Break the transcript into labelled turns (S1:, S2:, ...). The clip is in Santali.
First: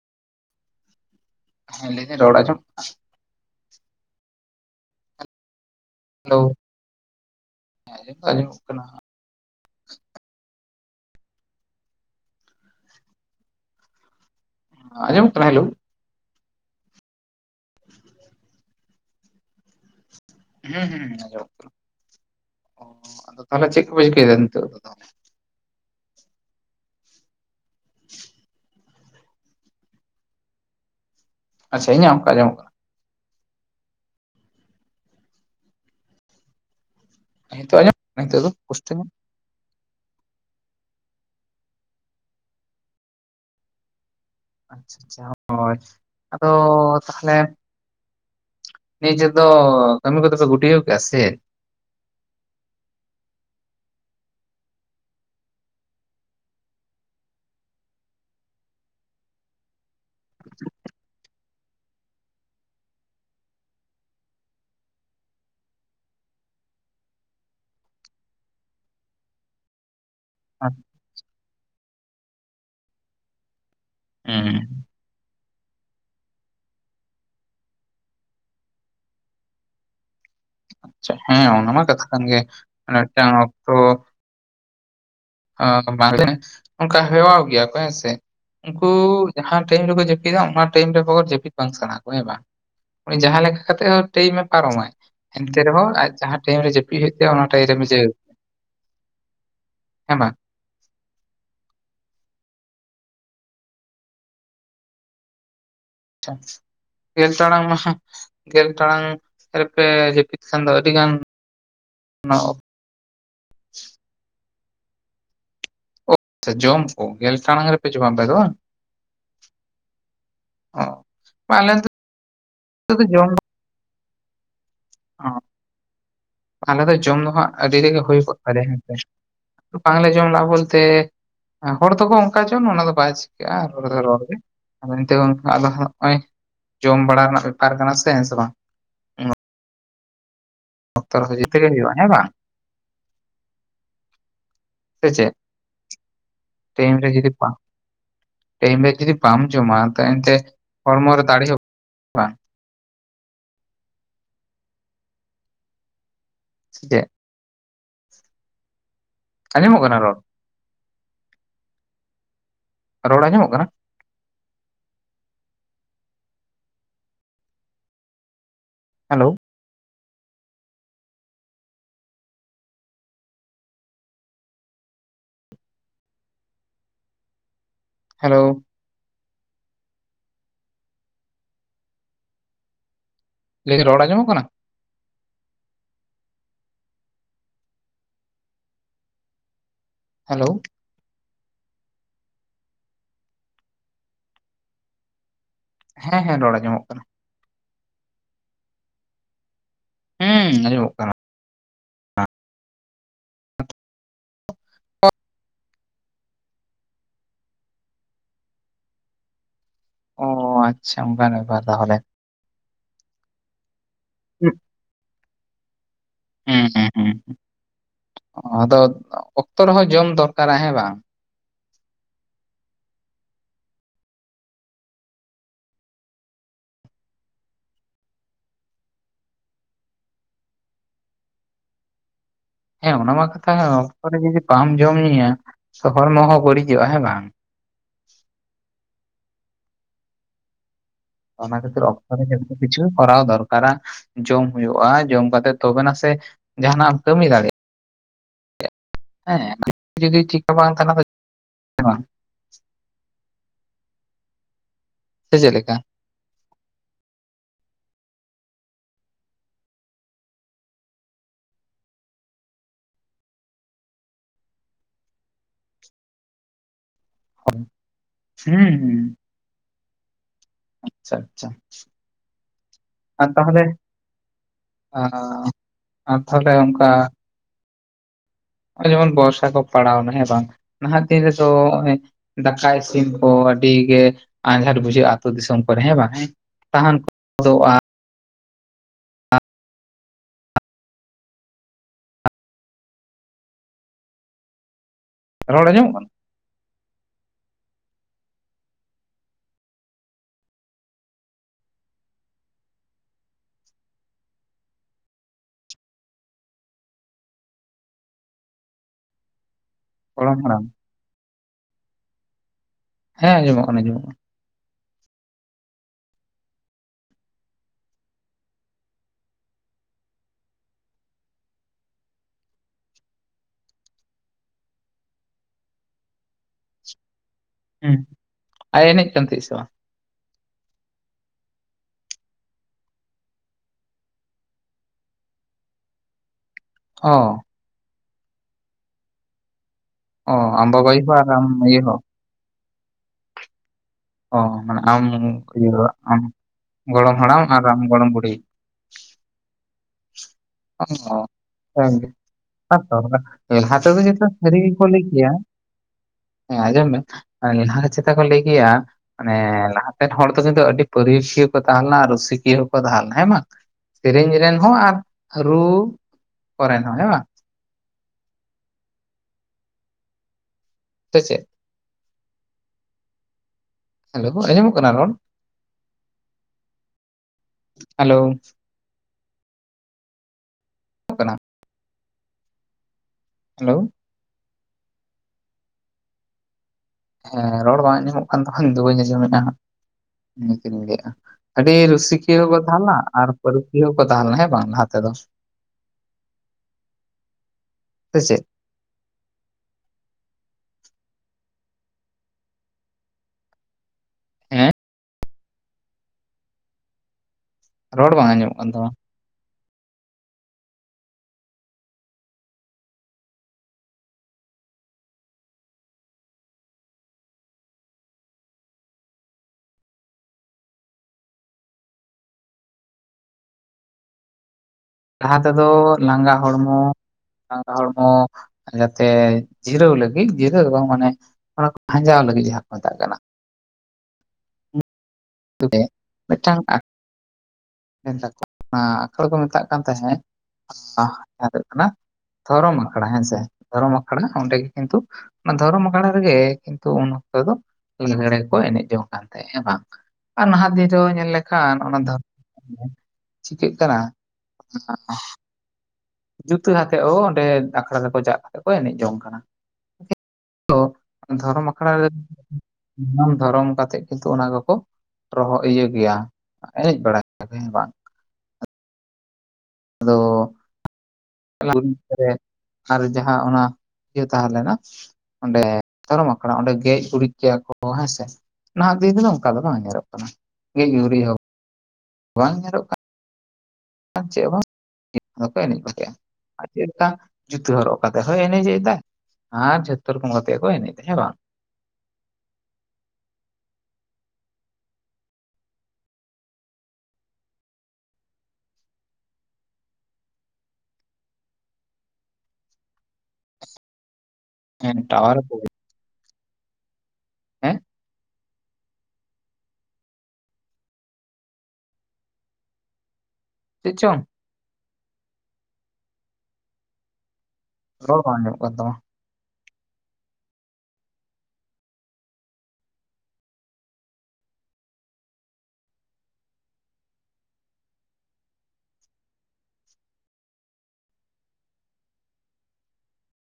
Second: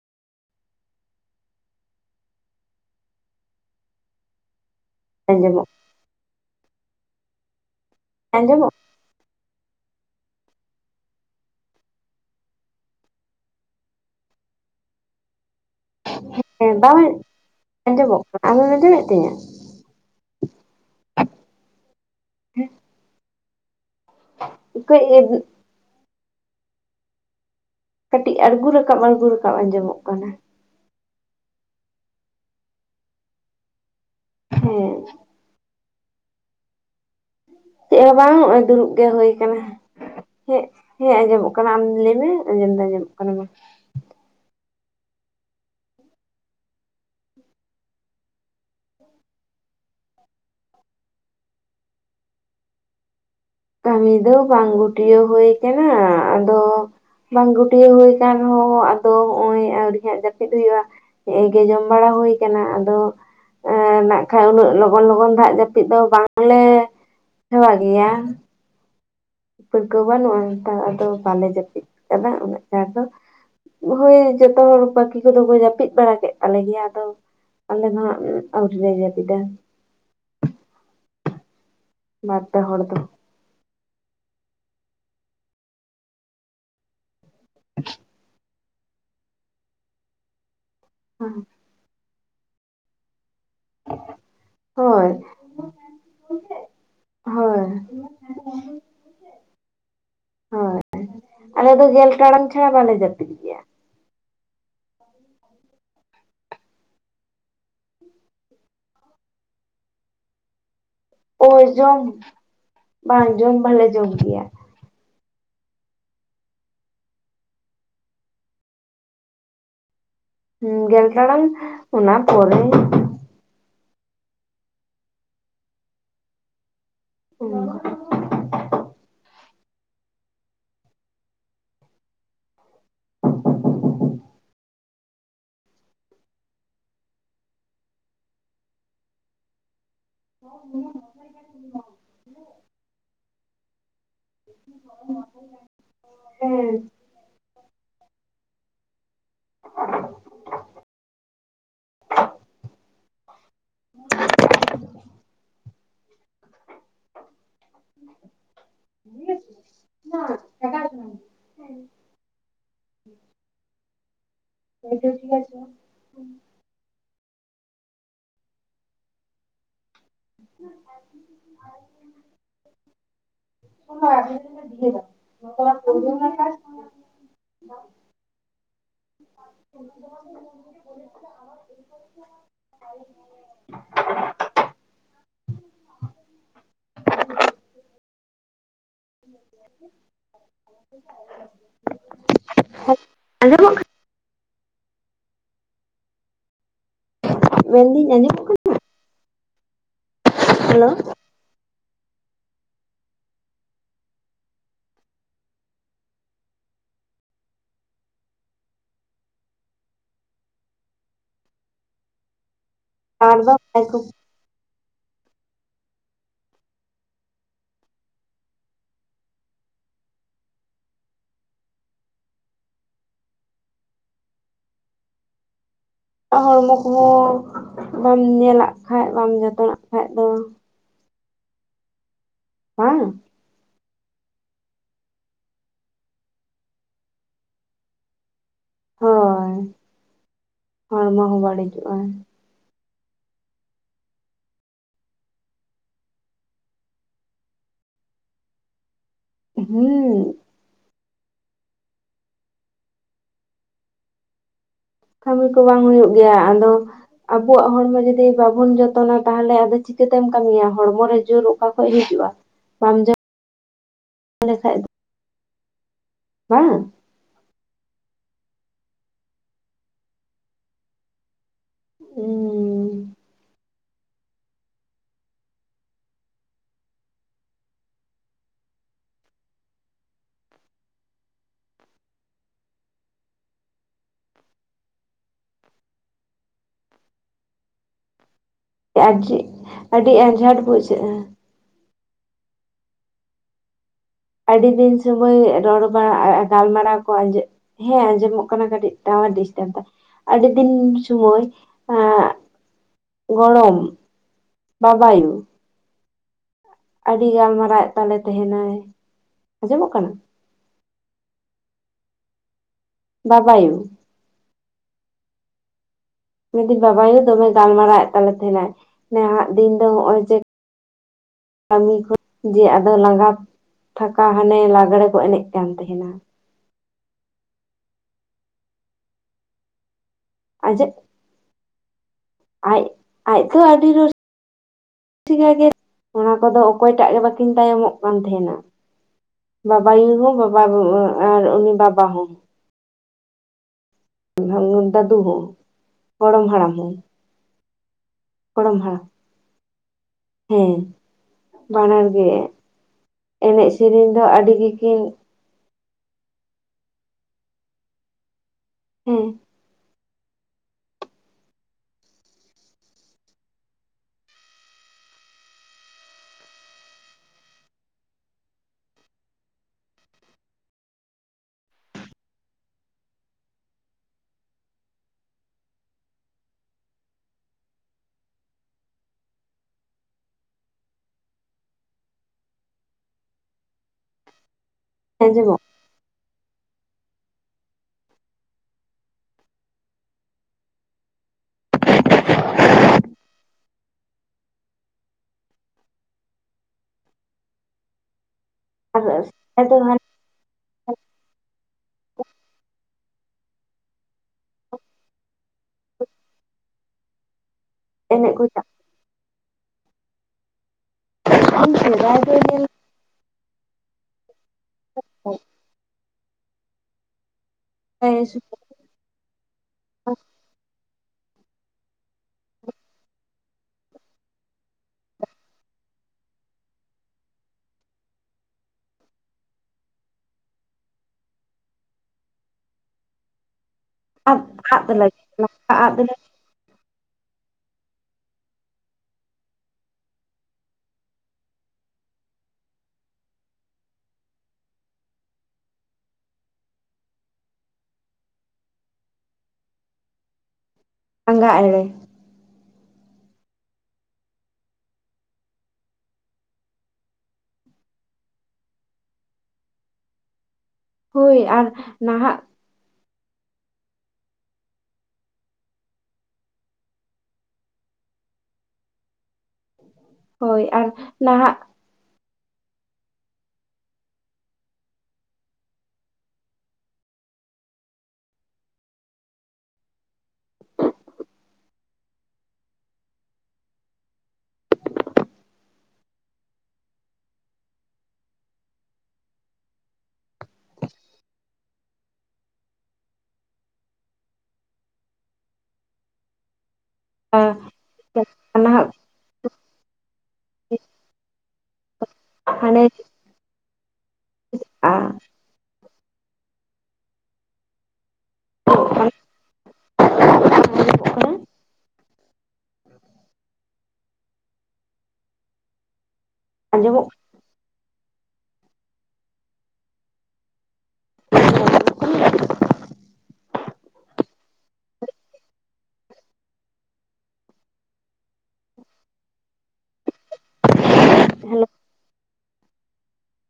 S1: ᱦᱮᱸ ᱞᱟᱹᱭ ᱫᱟᱧ ᱨᱚᱲ ᱟᱡᱚᱢᱚᱜ ᱠᱟᱱᱟ?
S2: ᱟᱡᱚᱢᱚᱜ
S1: ᱦᱮᱞᱳ ᱟᱡᱚᱢ ᱫᱚ ᱟᱡᱚᱢᱚᱜ
S2: ᱟᱸᱡᱚᱢᱚᱜ
S1: ᱠᱟᱱᱟ ᱦᱟᱜ᱾ ᱟᱡᱚᱢᱚᱜ ᱠᱟᱱᱟ ᱦᱮᱞᱳ?
S2: ᱦᱮᱸ ᱵᱟᱝ ᱟᱸᱡᱚᱢᱚᱜ ᱠᱟᱱᱟ ᱟᱢᱮᱢ ᱟᱸᱡᱚᱢᱮᱫ ᱛᱤᱧᱟᱹ?
S1: ᱦᱩ ᱦᱩ ᱟᱸᱡᱚᱢᱚᱜ ᱠᱟᱱᱟ ᱟᱫᱚ ᱛᱟᱦᱚᱞᱮ ᱪᱮᱫ ᱠᱚᱯᱮ ᱪᱤᱠᱟᱹᱭ ᱫᱟ ᱱᱤᱛᱚᱜ ᱨᱮ ᱫᱚ
S2: ᱠᱟᱹᱡ
S1: ᱛᱟᱦᱞᱮ?
S2: ᱠᱟᱹᱴᱤᱡ ᱟᱲᱜᱩ ᱨᱟ ᱠᱟᱵ ᱟᱬᱜᱩ ᱨᱟᱠᱟᱵ ᱟᱸᱡᱚᱢᱚᱜ ᱠᱟᱱᱟ᱾
S1: ᱟᱪᱪᱷᱟ ᱤᱧᱟᱜ ᱚᱱᱠᱟ ᱟᱡᱚᱢᱚᱜᱼᱟ᱾
S2: [unintelligible]
S1: ᱱᱤᱛᱚᱜ
S2: ᱪᱮᱫ
S1: ᱟᱸᱡᱚᱢᱚᱜ
S2: ᱦᱚᱸ
S1: ᱠᱟᱱᱟ
S2: ᱵᱟᱝ
S1: ᱱᱤᱛᱚᱜ ᱫᱚ
S2: ᱦᱚᱜ-ᱚᱜ
S1: ᱯᱩᱥᱴᱟᱹ
S2: ᱫᱩᱲᱩᱵ ᱜᱮ
S1: ᱧᱚᱜ
S2: ᱦᱳᱭ, ᱠᱟᱱᱟ ᱦᱮᱸ ᱦᱮᱸ, ᱟᱸᱡᱚᱢᱚᱜ ᱠᱟᱱᱟ ᱟᱢ ᱞᱟᱹᱭᱢᱮ ᱟᱸᱡᱚᱢ ᱫᱚ ᱟᱸᱡᱚᱢᱚᱜ ᱠᱟᱱᱟ ᱾
S1: ᱟᱪᱪᱷᱟ ᱟᱪᱪᱷᱟ ᱦᱳᱭ, ᱟᱫᱚ ᱛᱟᱦᱚᱞᱮ ᱱᱤᱭᱟᱹ ᱪᱷᱚᱴ ᱫᱚ ᱠᱟᱹᱢᱤ ᱠᱚ ᱫᱚ ᱜᱩᱴᱭᱟᱹᱣ ᱠᱮᱜ-ᱟ ᱥᱮ ᱪᱮᱫ?
S2: ᱠᱟᱹᱢᱤ ᱫᱚ ᱵᱟᱝ ᱜᱩᱴᱭᱟᱹᱣ ᱦᱳᱭ ᱠᱟᱱᱟ ᱟᱫᱚ ᱵᱟᱝ ᱜᱩᱴᱭᱟᱹᱣ ᱦᱳᱭ ᱟᱠᱟᱱ ᱨᱮ ᱦᱚᱸ ᱟᱫᱚ ᱱᱚᱜ-ᱚᱭ ᱟᱹᱣᱨᱤ ᱦᱟᱸᱜ ᱡᱟᱹᱯᱤᱫ ᱦᱳᱭᱳᱜᱼᱟ ᱾ ᱜᱮ ᱡᱚᱢ ᱵᱟᱲᱟ ᱦᱳᱭ ᱟᱠᱟᱱᱟ, ᱟᱫᱚ ᱱᱟᱜ ᱠᱷᱟᱡ ᱩᱱᱟᱹᱜ ᱞᱚᱜᱚᱱ ᱞᱚᱜᱚᱱ ᱫᱟᱜ ᱡᱟᱯᱤᱫ ᱫᱚ ᱵᱟᱝ ᱞᱮ ᱦᱮᱣᱟ ᱜᱮᱭᱟ, ᱯᱟᱹᱨᱠᱟᱹᱣ ᱵᱟᱹᱱᱩᱜᱼᱟ
S1: ᱪᱮᱫ
S2: ᱱᱮᱛᱟᱨ ᱟᱫᱚ ᱵᱟᱞᱮ ᱡᱟᱹᱯᱤᱫ ᱠᱟᱫᱟ ᱩᱱᱟᱹᱜ ᱪᱟᱨ ᱫᱚ ᱦᱳᱭ,
S1: ᱦᱩᱸ
S2: ᱡᱚᱛᱚ ᱦᱚᱲ ᱯᱟᱠᱤ ᱱᱩᱠᱩ ᱠᱚ ᱫᱚ ᱠᱚ ᱡᱟᱹᱯᱤᱫ ᱵᱟᱲᱟ ᱠᱮᱫ ᱛᱟᱞᱮ ᱜᱮᱭᱟ ᱟᱫᱚ ᱟᱞᱮ ᱫᱚ ᱦᱟᱸᱜ ᱟᱹᱣᱨᱤ ᱞᱮ ᱡᱟᱹᱯᱤᱫᱟ ᱾
S1: ᱟᱪᱪᱷᱟ, ᱦᱮᱸ ᱚᱱᱟᱢᱟ ᱠᱟᱛᱷᱟ ᱠᱟᱱ ᱜᱮ
S2: ᱵᱟᱨ ᱯᱮ ᱦᱚᱲ ᱫᱚ
S1: ‌ᱢᱟᱱᱮ ᱢᱤᱫ ᱴᱟᱝ ᱚᱠᱛᱚ [inaudible] ᱚᱝᱠᱟ ᱦᱮᱣᱟᱣ ᱜᱮᱭᱟ ᱠᱚ ᱦᱮ ᱥᱮ? ᱩᱱᱠᱩ ᱡᱟᱦᱟᱸ ᱴᱟᱭᱤᱢ ᱨᱮ ᱠᱚ ᱡᱟᱹᱯᱤᱫᱟ ᱚᱱᱟ ᱴᱟᱭᱤᱢ ᱨᱮ ᱵᱷᱚᱨ ᱡᱟᱹᱯᱤᱫ ᱵᱟᱝ ᱥᱟᱱᱟ ᱠᱚᱣᱟ ᱦᱮᱸ ᱵᱟᱝ? ᱳᱭ ᱡᱟᱦᱟᱸ ᱞᱮᱠᱟ, ᱠᱟᱛᱮ ᱦᱚᱸ ᱴᱟᱭᱤᱢᱮ ᱯᱟᱨᱚᱢᱟᱭ
S2: ᱦᱳᱭ
S1: ᱮᱱᱛᱮ ᱨᱮ ᱦᱚᱸ ᱟᱡ ᱡᱟᱦᱟᱸ ᱴᱟᱭᱤᱢ ᱨᱮ ᱡᱟᱹᱯᱤᱫ ᱦᱳᱭᱳᱜ ᱛᱟᱭᱟ ᱚᱱᱟ
S2: ᱦᱳᱭ
S1: ᱴᱟᱭᱤᱢ ᱨᱮ ᱵᱩᱡᱷᱟᱹᱣ
S2: [unintelligible]
S1: ᱦᱮᱸ ᱵᱟᱝ?
S2: ᱦᱳᱭ, ᱟᱞᱮ ᱫᱚ ᱜᱮᱞ ᱴᱟᱲᱟᱝ ᱪᱷᱟᱲᱟ ᱵᱟᱞᱮ ᱡᱟᱹᱯᱤᱫ-ᱟ ᱾
S1: ᱟᱪᱪᱷᱟ, ᱜᱮᱞ ᱴᱟᱲᱟᱝ ᱢᱟ ᱜᱮᱞ ᱴᱟᱲᱟᱝ ᱨᱮ ᱯᱮ ᱡᱟᱯᱤ ᱠᱷᱟᱱ ᱫᱚ ᱟᱹᱰᱤ ᱜᱟᱱ,
S2: ᱳᱞ ᱡᱚᱢ, ᱵᱟᱝ ᱡᱚᱢ ᱵᱟᱞᱮ ᱡᱚᱢ ᱜᱮᱭᱟ,
S1: ᱡᱚᱢ ᱠᱚ ᱜᱮᱞ ᱴᱟᱨᱟᱝ ᱨᱮ ᱯᱮ ᱡᱚᱢᱟ ᱟᱯᱮ ᱫᱚ ᱵᱟᱝ?
S2: ᱦᱩᱸ,
S1: ᱚ
S2: ᱜᱮᱞ ᱴᱟᱲᱟᱝ ᱚᱱᱟ ᱯᱚᱨᱮ
S1: ᱡᱚᱢ‌ ᱫᱚ, ᱚ ᱟᱞᱮ ᱫᱚ ᱡᱚᱢ ᱫᱚ ᱦᱟᱸᱜ ᱟᱹᱰᱤ
S2: ᱟᱸᱡᱚᱢᱚᱜ
S1: ᱨᱮ ᱜᱮ ᱦᱳᱭ ᱠᱚᱜ ᱛᱟᱞᱮᱭᱟ ᱦᱮᱸ ᱥᱮ? ᱵᱟᱝ ᱞᱮ ᱡᱮᱢ ᱞᱮᱜ-ᱟ ᱵᱳᱞᱛᱮ, ᱮ ᱦᱚᱲ ᱫᱚ ᱠᱚ ᱚᱝᱠᱟ ᱦᱚᱪᱚᱱ ᱚᱱᱟ ᱫᱚ ᱵᱟᱭ ᱪᱤᱠᱟᱹᱜᱼᱟ ᱨᱚᱲ ᱜᱮ ᱟᱫᱚ ᱱᱤᱛᱚ ᱟᱫᱚ ᱱᱚᱜᱼᱚᱭ ᱡᱚᱢ ᱵᱟᱲᱟ ᱨᱮᱱᱟᱜ ᱵᱮᱯᱟᱨ ᱠᱟᱱᱟ ᱥᱮ ᱦᱮᱸ ᱥᱮ ᱵᱟᱝ?
S2: [unintelligible]
S1: ᱵᱷᱚᱠᱛᱚᱨᱚ ᱦᱤᱜᱩᱜ ᱛᱮ ᱜᱮ ᱦᱩᱭᱩᱜ ᱦᱮᱸ ᱵᱟᱝ? ᱥᱮ ᱪᱮᱫ, ᱴᱮᱭᱤᱢ ᱨᱮ ᱡᱩᱫᱤ ᱵᱟᱢ ᱾ ᱴᱟᱭᱤᱢ ᱨᱮ ᱡᱩᱫᱤ ᱵᱟᱢ ᱡᱚᱢᱟ ᱛᱟᱱᱮ ᱛᱮ ᱦᱚᱲᱢᱚ ᱨᱮ ᱫᱟᱲᱮ ᱦᱚ ᱵᱟᱝ ᱾
S2: [unintelligible]
S1: ᱥᱮᱪᱮᱫ,
S2: [unintelligible]
S1: ᱟᱸᱡᱚᱢᱚᱜ ᱠᱟᱱᱟ ᱨᱚᱲ?
S2: [inaudible]
S1: ᱨᱚᱲ ᱟᱸᱚᱢᱚᱜ ᱠᱟᱱᱟ?
S2: [inaudible]
S1: ᱦᱮᱞᱳ,
S2: [unintelligible] [inaudible]
S1: ᱦᱮᱞᱳ
S2: [unintelligible]
S1: ᱞᱟᱹᱭ ᱫᱟᱹᱧ ᱨᱚᱲ ᱟᱸᱡᱚᱢᱚᱜ ᱠᱟᱱᱟ?
S2: [unintelligible]
S1: ᱦᱮᱞᱳ
S2: [unintelligible] ᱟᱡᱚᱢᱚᱜ ᱠᱟ
S1: ᱦᱮᱸ ᱦᱮᱸ ᱨᱚᱲ ᱟᱸᱡᱚᱢᱚᱜ ᱠᱟᱱᱟ ᱾
S2: ᱢᱮᱱᱫᱟᱹᱧ ᱟᱡᱚᱢᱚᱢ ᱠᱟᱱᱟ?
S1: ᱦᱮᱸ
S2: ᱦᱮᱞᱳ
S1: ᱟᱡᱚᱢᱚᱜ ᱠᱟᱱᱟ ᱾ [unintelligible] ᱚᱻ ᱟᱪᱪᱷᱟ ᱚᱱᱠᱟ ᱵᱮᱯᱟᱨ ᱛᱟᱦᱚᱞᱮ᱾
S2: ᱟᱨ ᱫᱚ [unintelligible]
S1: ᱦᱩᱸ ᱦᱩᱸ ᱦᱩᱸ ᱦᱩᱸ ᱟᱫᱚ ᱚᱠᱛᱚ ᱨᱮ ᱦᱚᱸ ᱡᱚᱢ ᱫᱚᱨᱠᱟᱨᱟᱭ ᱦᱮᱸ ᱵᱟᱝ?
S2: ᱦᱚᱲᱢᱚ ᱠᱚ ᱦᱚᱸ ᱵᱟᱢ ᱧᱮᱞᱟᱜ ᱠᱷᱟᱡ ᱵᱟᱢ ᱡᱚᱛᱚᱱᱟᱜ ᱠᱷᱟᱡ ᱫᱚ?
S1: ᱦᱮᱸ
S2: ᱵᱟᱝ
S1: ᱚᱱᱟ ᱢᱟ ᱠᱟᱛᱷᱟ ᱚᱠᱛᱚ ᱨᱮ ᱡᱩᱫᱤ ᱵᱟᱢ ᱡᱚᱢ ᱧᱩᱭᱟ ᱛᱚ ᱦᱚᱲᱢᱚ ᱦᱚᱸ ᱵᱟᱲᱤᱡᱚᱜ-ᱟ ᱦᱮᱸ ᱵᱟᱝ?
S2: ᱦᱳᱭ ᱦᱚᱲᱢᱚ ᱦᱚ
S1: ᱚᱱᱟ ᱠᱷᱟᱹᱛᱤᱨ
S2: ᱵᱟᱨᱤᱡᱚᱜ-ᱟ
S1: ᱚᱠᱛᱚ ᱨᱮ
S2: ᱾
S1: ᱡᱚᱛᱚ ᱠᱤᱪᱷᱩ ᱠᱚᱨᱟᱣ ᱫᱚᱨᱠᱟᱨᱟ ᱾ ᱡᱚᱢ ᱦᱳᱭᱳᱜ-ᱟ ᱡᱚᱢ ᱠᱟᱛᱮᱜ ᱛᱚᱵᱮ ᱱᱟᱥᱮ ᱡᱟᱦᱟᱱᱟᱜ ᱮᱢ ᱠᱟᱢᱤ ᱫᱟᱲᱮᱜ ᱦᱮᱸ [inaudible] ᱡᱩᱫᱤ
S2: ᱦᱩᱸ
S1: ᱴᱷᱤᱠ ᱴᱷᱟᱠ ᱵᱟᱝ ᱛᱟᱦᱮᱱᱟ ᱵᱟᱝ ᱥᱮ
S2: ᱠᱟᱢᱤ
S1: ᱪᱮᱫ
S2: ᱠᱚ
S1: ᱞᱮᱠᱟ?
S2: ᱵᱟᱝ ᱦᱩᱭᱩᱜ ᱜᱮᱭᱟ ᱟᱫᱚ ᱟᱵᱚᱣᱟᱜ ᱦᱚᱲᱢᱚ ᱡᱩᱫᱤ ᱵᱟᱵᱚᱱ ᱡᱚᱛᱚᱱᱟ ᱛᱟᱦᱚᱞᱮ ᱟᱫᱚ ᱪᱤᱠᱟᱹᱛᱮᱢ ᱠᱟᱢᱤᱭᱟ ᱦᱚᱲᱢᱚ ᱨᱮ ᱡᱳᱨ ᱚᱠᱟ ᱠᱷᱚᱡ ᱦᱤᱡᱩᱜ-ᱟ? ᱵᱟᱢᱡᱟ [inaudible] ᱞᱮᱠᱟᱡ ᱫᱚ ᱵᱟᱝ
S1: [unintelligible] ᱦᱩᱸ ᱦᱩᱸ ᱟᱪᱪᱷᱟ ᱟᱪᱪᱷᱟ
S2: [unintelligible]
S1: ᱟᱨ ᱛᱟᱦᱚᱞᱮ ᱟᱻ ᱟᱨ ᱛᱟᱦᱚᱞᱮ ᱚᱱᱠᱟ᱾ ᱱᱚᱜ-ᱚᱭ ᱡᱮᱢᱚᱱ ᱵᱚᱨᱥᱟ ᱠᱚ ᱯᱟᱲᱟᱣᱱᱟ ᱦᱮᱸ ᱵᱟᱝ ᱱᱟᱦᱟᱜ ᱫᱤᱱ ᱨᱮᱫᱚ ᱱᱚᱜᱚᱭ ᱫᱟᱠᱟ ᱤᱥᱤᱱ ᱠᱚ ᱟᱰᱤ ᱜᱮ ᱟᱸᱡᱷᱟᱴ ᱵᱩᱡᱷᱟᱹᱜ-ᱟ ᱟᱛᱳ ᱫᱤᱥᱚᱢ ᱠᱚᱨᱮ ᱦᱮᱸ ᱵᱟᱝ ᱦᱮ? ᱥᱟᱦᱟᱱ ᱠᱚ [inaudible] ᱫᱚ-ᱟ
S2: ᱟᱨᱡᱤ ᱟᱰᱤ ᱟᱡᱷᱟᱴ ᱵᱩᱡᱷᱟᱹᱜ-ᱟ ᱾ ᱟᱰᱤ ᱫᱤᱱ ᱥᱩᱢᱟᱹᱭ ᱨᱚᱲ
S1: ᱟᱸᱡᱚᱢᱚᱜ
S2: ᱵᱟ
S1: ᱠᱟᱱᱟ?
S2: ᱜᱟᱞᱢᱟᱨᱟᱣ ᱠᱚ ᱟᱡᱮᱜ ᱦᱮᱸ ᱟᱡᱚᱢᱚᱜ ᱠᱟᱱᱟ ᱠᱟᱴᱤᱡ ᱴᱟᱣᱟᱨ ᱰᱤᱥᱴᱟᱵᱽᱫᱟ᱾ ᱟᱰᱤ ᱫᱤᱱ ᱥᱩᱢᱚᱭ ᱵᱟ ᱜᱚᱲᱚᱢ ᱵᱟᱵᱟᱭᱩ ᱟᱹᱰᱤ ᱜᱟᱞ ᱢᱟᱨᱟᱣᱮᱫ ᱛᱟᱞᱮ ᱛᱟᱦᱮᱱᱟᱭ ᱟᱸᱡᱚᱢᱚᱜ ᱠᱟᱱᱟ?
S1: ᱜᱚᱲᱚᱢ ᱦᱟᱲᱟᱢ ᱦᱮᱸ ᱟᱸᱡᱚᱢᱚᱜ
S2: ᱵᱟᱵᱟᱭᱩ
S1: ᱠᱟᱱᱟ ᱟᱸᱡᱚᱢᱚᱜ ᱠᱟᱱᱟ
S2: ᱢᱮᱱᱫᱟᱹᱧ ᱵᱟᱵᱟᱭᱩ ᱫᱚᱢᱮ ᱜᱟᱞᱢᱟᱨᱟᱣᱮᱫ ᱛᱟᱞᱮ ᱛᱟᱦᱮᱸᱱᱟᱭ ᱱᱟᱦᱟᱜ ᱫᱤᱱ ᱫᱚ ᱱᱚᱜ-ᱚᱭ ᱡᱮ ᱠᱟᱹᱢᱤ ᱠᱷᱚ ᱡᱮ ᱟᱫᱚ ᱞᱟᱸᱜᱟ ᱛᱷᱟᱠᱟ ᱦᱟᱱᱮ ᱞᱟᱜᱽᱲᱮ ᱠᱚ ᱮᱱᱮᱡ ᱠᱟᱱ ᱛᱟᱦᱮᱱᱟ᱾
S1: ᱦᱩᱸ ᱟᱡ ᱮ ᱮᱱᱮᱡ ᱠᱟᱱ ᱛᱟᱦᱮᱱᱟ ᱥᱮ ᱵᱟ?
S2: ᱟᱸᱡᱟᱜ ᱟᱡ ᱟᱡ ᱫᱚ ᱟᱹᱰᱤ ᱨᱩᱥᱤ [inaudible] ᱥᱤ ᱠᱟ ᱜᱮ ᱚᱱᱟ ᱠᱚᱫᱚ
S1: ᱚ
S2: ᱚᱠᱚᱭᱴᱟᱜ ᱜᱮ ᱵᱟᱹᱠᱤᱱ ᱛᱟᱭᱚᱢᱚᱜ ᱠᱟᱱ ᱛᱟᱦᱮᱱᱟ ᱵᱟᱵᱟᱭᱩ ᱦᱚᱸ
S1: ᱚ
S2: ᱵᱟᱵᱟ
S1: ᱟᱢ ᱟᱭᱳ
S2: ᱟᱨ
S1: ᱟᱢ
S2: ᱩᱱᱤ
S1: ᱤᱭᱟᱹ
S2: ᱵᱟᱵᱟ ᱦᱚᱸ
S1: ᱚ ᱢᱟᱱᱮ
S2: ᱦᱚᱸ
S1: ᱟᱢ
S2: ᱫᱟᱫᱩ ᱦᱚᱸ
S1: ᱤᱭᱟᱹ ᱟᱢ
S2: ᱜᱚᱲᱚᱢ ᱦᱟᱲᱟᱢ ᱦᱚᱸ
S1: ᱜᱚᱲᱚᱢ ᱦᱟᱲᱟᱢ ᱟᱨ ᱟᱢ ᱜᱚᱲᱚᱢ ᱵᱩᱰᱦᱤ
S2: ᱜᱚᱲᱚᱢ ᱦᱟᱲᱟᱢ ᱦᱮᱸ
S1: [unintelligible] ᱠᱟᱜ ᱜᱮ ᱟᱫᱚ
S2: ᱮᱱᱮᱡ
S1: ᱞᱟᱦᱟ ᱛᱮᱫ
S2: ᱥᱮᱨᱮᱧ ᱫᱚ ᱟᱹᱰᱤ
S1: ᱥᱟᱹᱨᱤ ᱜᱮᱠ
S2: ᱜᱮᱠᱤᱱ
S1: ᱞᱟᱹᱭ ᱠᱮᱭᱟ ᱦᱮᱸ ᱟᱸᱡᱚᱢ ᱢᱮᱱ ᱞᱟᱦᱟ ᱪᱮᱛᱟ ᱠᱚ ᱞᱟᱹᱭ ᱠᱮᱭᱟ
S2: ᱦᱮᱸ
S1: ᱢᱟᱱᱮ ᱞᱟᱦᱟᱼᱼ ᱨᱮᱱ ᱦᱚᱲ ᱫᱚ ᱠᱤᱱᱛᱩ ᱟᱹᱰᱤ ᱯᱟᱹᱨᱟᱹᱭᱟᱹᱥᱤᱭᱟᱹ ᱠᱚ ᱛᱟᱦᱮᱸ ᱞᱮᱱᱟ ᱟᱨ ᱨᱩᱥᱤᱠᱤᱭᱟᱹ ᱦᱚᱸᱠᱚ ᱛᱟᱦᱮᱸ ᱞᱮᱱᱟ ᱦᱮᱸ ᱵᱟᱝ ᱥᱮᱨᱮᱧ ᱨᱮᱱ ᱦᱚᱸ ᱟᱨ ᱨᱩ ᱠᱚᱨᱮᱱ ᱦᱚᱸ ᱦᱮᱸ ᱵᱟᱝ ᱥᱮ ᱪᱮᱫ ᱦᱮᱞᱳ ᱟᱸᱡᱚᱢᱚᱜ ᱠᱟᱱᱟ ᱨᱚᱲ ᱦᱮᱞᱳ [unintelligible] ᱦᱮᱞᱳ
S2: ᱟᱸᱡᱚᱢᱚᱜᱼᱼ
S1: ᱦᱮᱸ ᱨᱚᱲ ᱵᱟᱝ ᱟᱸᱡᱚᱢᱚᱜ ᱠᱟᱱ ᱛᱟᱢ ᱤᱧ ᱫᱚ ᱵᱟᱹᱧ ᱟᱸᱡᱚᱢᱮᱫᱼᱟ ᱚᱱᱟᱛᱤᱧ ᱞᱟᱹᱭᱮᱫᱼᱟ ᱟᱹᱰᱤ ᱨᱩᱥᱤᱠᱤᱭᱟᱹ ᱦᱚᱸᱠᱚ ᱛᱟᱦᱮᱸ ᱞᱮᱱᱟ ᱟᱨ ᱯᱟᱹᱨᱩᱠᱷᱤᱭᱟᱹ ᱦᱚᱸᱠᱚ ᱛᱟᱦᱮᱸ ᱞᱮᱱᱟ ᱦᱮᱸ ᱵᱟᱝ ᱞᱟᱦᱟ ᱛᱮᱫᱚ᱾
S2: [unintelligible]
S1: ᱥᱮ ᱪᱮᱫ
S2: [inaudible]
S1: ᱦᱮᱸ
S2: [unintelligible]
S1: ᱨᱚᱲ ᱵᱟᱝ
S2: ᱮᱱᱮᱡ ᱠᱚ
S1: ᱟᱸᱡᱚᱢᱚᱜ
S2: ᱪᱟᱜ
S1: ᱠᱟᱱ ᱛᱟᱢᱟ᱾
S2: [unintelligible] [unintelligible] ᱦᱮᱸ [unintelligible] [inaudible]
S1: ᱞᱟᱦᱟ ᱛᱮᱫᱚ ᱞᱟᱸᱜᱟ ᱦᱚᱲᱢᱚ ᱞᱟᱸᱜᱟ ᱦᱚᱲᱢᱚᱼᱼ ᱡᱟᱛᱮ ᱡᱤᱨᱟᱹᱣ ᱞᱟᱹᱜᱤᱫ ᱡᱤᱨᱟᱹᱣ ᱫᱚ ᱵᱟᱝ ᱢᱟᱱᱮ ᱚᱱᱟ ᱠᱚ ᱠᱷᱟᱸᱡᱟᱣ ᱞᱟᱹᱜᱤᱫ ᱡᱟᱦᱟᱸ ᱠᱚ ᱢᱮᱛᱟᱜ ᱠᱟᱱᱟ ᱾
S2: [inaudible] ᱞᱟᱹᱜᱤᱫ ᱞᱟᱸᱜᱟ
S1: ᱛᱚᱵᱮ
S2: ᱟᱫ ᱞᱟᱹᱜᱤᱫ
S1: ᱢᱤᱫᱴᱟᱝ [inaudible] [inaudible] ᱚᱱᱟ ᱟᱠᱷᱚᱲ ᱠᱚ ᱢᱮᱛᱟᱜ ᱠᱟᱱ ᱛᱟᱦᱮᱸᱫ [inaudible] ᱦᱩᱭᱩᱜ ᱠᱟᱱᱟ᱾ ᱫᱷᱚᱨᱚᱢ ᱟᱠᱷᱲᱟ ᱦᱮᱸ ᱥᱮ ᱫᱷᱚᱨᱚᱢ ᱟᱠᱷᱲᱟ ᱚᱸᱰᱮ ᱜᱮ ᱠᱤᱱᱛᱩᱼᱼ ᱚᱱᱟ ᱫᱷᱚᱨᱚᱢ ᱟᱠᱷᱲᱟ ᱨᱮᱜᱮ ᱠᱤᱱᱛᱩ ᱩᱱ ᱚᱠᱛᱚ ᱫᱚ ᱞᱟᱜᱽᱲᱮ ᱜᱮᱠᱚ ᱮᱱᱮᱡ ᱡᱚᱝ ᱠᱟᱱ ᱛᱟᱦᱮᱸᱱ ᱦᱮᱸ ᱵᱟᱝ᱾ ᱟᱨ ᱱᱟᱦᱟᱜ ᱫᱤᱱ ᱨᱮᱦᱚ ᱧᱮᱞ
S2: ᱞᱟᱸᱜᱟ
S1: ᱞᱮᱠᱷᱟᱱ
S2: ᱮᱲᱮ
S1: ᱚᱱᱟ ᱫᱚᱼᱼ ᱪᱤᱠᱟᱹᱜ ᱠᱟᱱᱟ [inaudible] ᱡᱩᱛᱟᱹ ᱟᱛᱮ ᱦᱚᱸ ᱚᱸᱰᱮ ᱟᱠᱷᱲᱟ ᱨᱮᱠᱚ ᱪᱟᱜ ᱠᱟᱛᱮᱜ ᱠᱚ ᱮᱱᱮᱡ ᱡᱚᱝ ᱠᱟᱱᱟ᱾ ᱛᱚ
S2: ᱦᱳᱭ
S1: ᱫᱷᱚᱨᱚᱢ
S2: ᱟᱨ
S1: ᱟᱠᱷᱲᱟ ᱨᱮᱼᱼ
S2: ᱱᱟᱦᱟᱜ
S1: ᱥᱟᱱᱟᱢ ᱫᱷᱚᱨᱚᱢ ᱠᱟᱛᱮᱜ ᱠᱤᱱᱛᱩ ᱚᱱᱟ ᱫᱚᱠᱚ ᱨᱚᱦᱚ ᱤᱭᱟᱹ ᱜᱮᱭᱟ ᱮᱱᱮᱡ ᱵᱟᱲᱟᱜ ᱦᱮᱸ ᱵᱟᱝ
S2: ᱦᱳᱭ ᱟᱨ ᱱᱟᱦᱟᱜ
S1: [unintelligible] ᱨᱮ ᱟᱨ ᱡᱟᱦᱟᱸ ᱚᱱᱟ ᱤᱭᱟᱹ ᱛᱟᱦᱮᱸ ᱞᱮᱱᱟᱼᱼ ᱚᱸᱰᱮ ᱫᱷᱟᱨᱚᱢ ᱟᱠᱷᱲᱟ ᱚᱸᱰᱮ ᱜᱮᱡ ᱜᱩᱨᱤᱡ ᱜᱮᱭᱟ ᱠᱚ ᱦᱮᱸ ᱥᱮ᱾ ᱱᱟᱦᱟᱜ ᱫᱤᱱᱫᱚ ᱱᱟᱜ ᱚᱱᱠᱟ ᱫᱚ ᱵᱟᱝ ᱧᱮᱞᱚᱜ ᱠᱟᱱᱟ ᱜᱮᱡ ᱜᱩᱨᱤᱡ ᱦᱚᱸᱼᱼ ᱵᱟᱝ ᱧᱮᱞᱚᱜ ᱠᱟᱱ [inaudible] ᱪᱮᱫ ᱵᱟᱝ ᱫᱚᱠᱚ ᱮᱱᱮᱡ [inaudible] ᱵᱷᱟᱜᱤᱼᱟ᱾ ᱟᱨ ᱪᱮᱫ ᱞᱮᱠᱟ ᱡᱩᱛᱟᱹ ᱦᱚᱨᱚᱜ ᱠᱟᱛᱮ ᱦᱚᱭ ᱮᱱᱮᱡ ᱮᱫᱟᱭ᱾ ᱟᱨ ᱡᱷᱚᱛᱚ ᱨᱚᱠᱚᱢ ᱠᱟᱛᱮ ᱦᱚᱸ ᱠᱳ ᱮᱱᱮᱡ ᱫᱟ ᱦᱮ ᱵᱟᱝ᱾
S2: ᱦᱮᱸ [unintelligible] ᱚᱱᱟ ᱦᱟᱜ ᱦᱟᱱᱮ
S1: ᱦᱮᱸ ᱴᱟᱣᱟᱨ-ᱮ ᱯᱨᱚᱵᱞᱮᱢ ᱦᱮᱸ!
S2: [unintelligible] [unintelligible]
S1: ᱪᱮᱫ ᱪᱚᱝ?
S2: ᱟᱸᱡᱢᱚᱜ ᱠᱟᱱᱟ?
S1: ᱨᱚᱲ ᱵᱟᱝ ᱟᱡᱚᱢᱚᱜ ᱠᱟᱱ ᱛᱟᱢᱟ᱾
S2: [unintelligible] ᱦᱮᱞᱳ,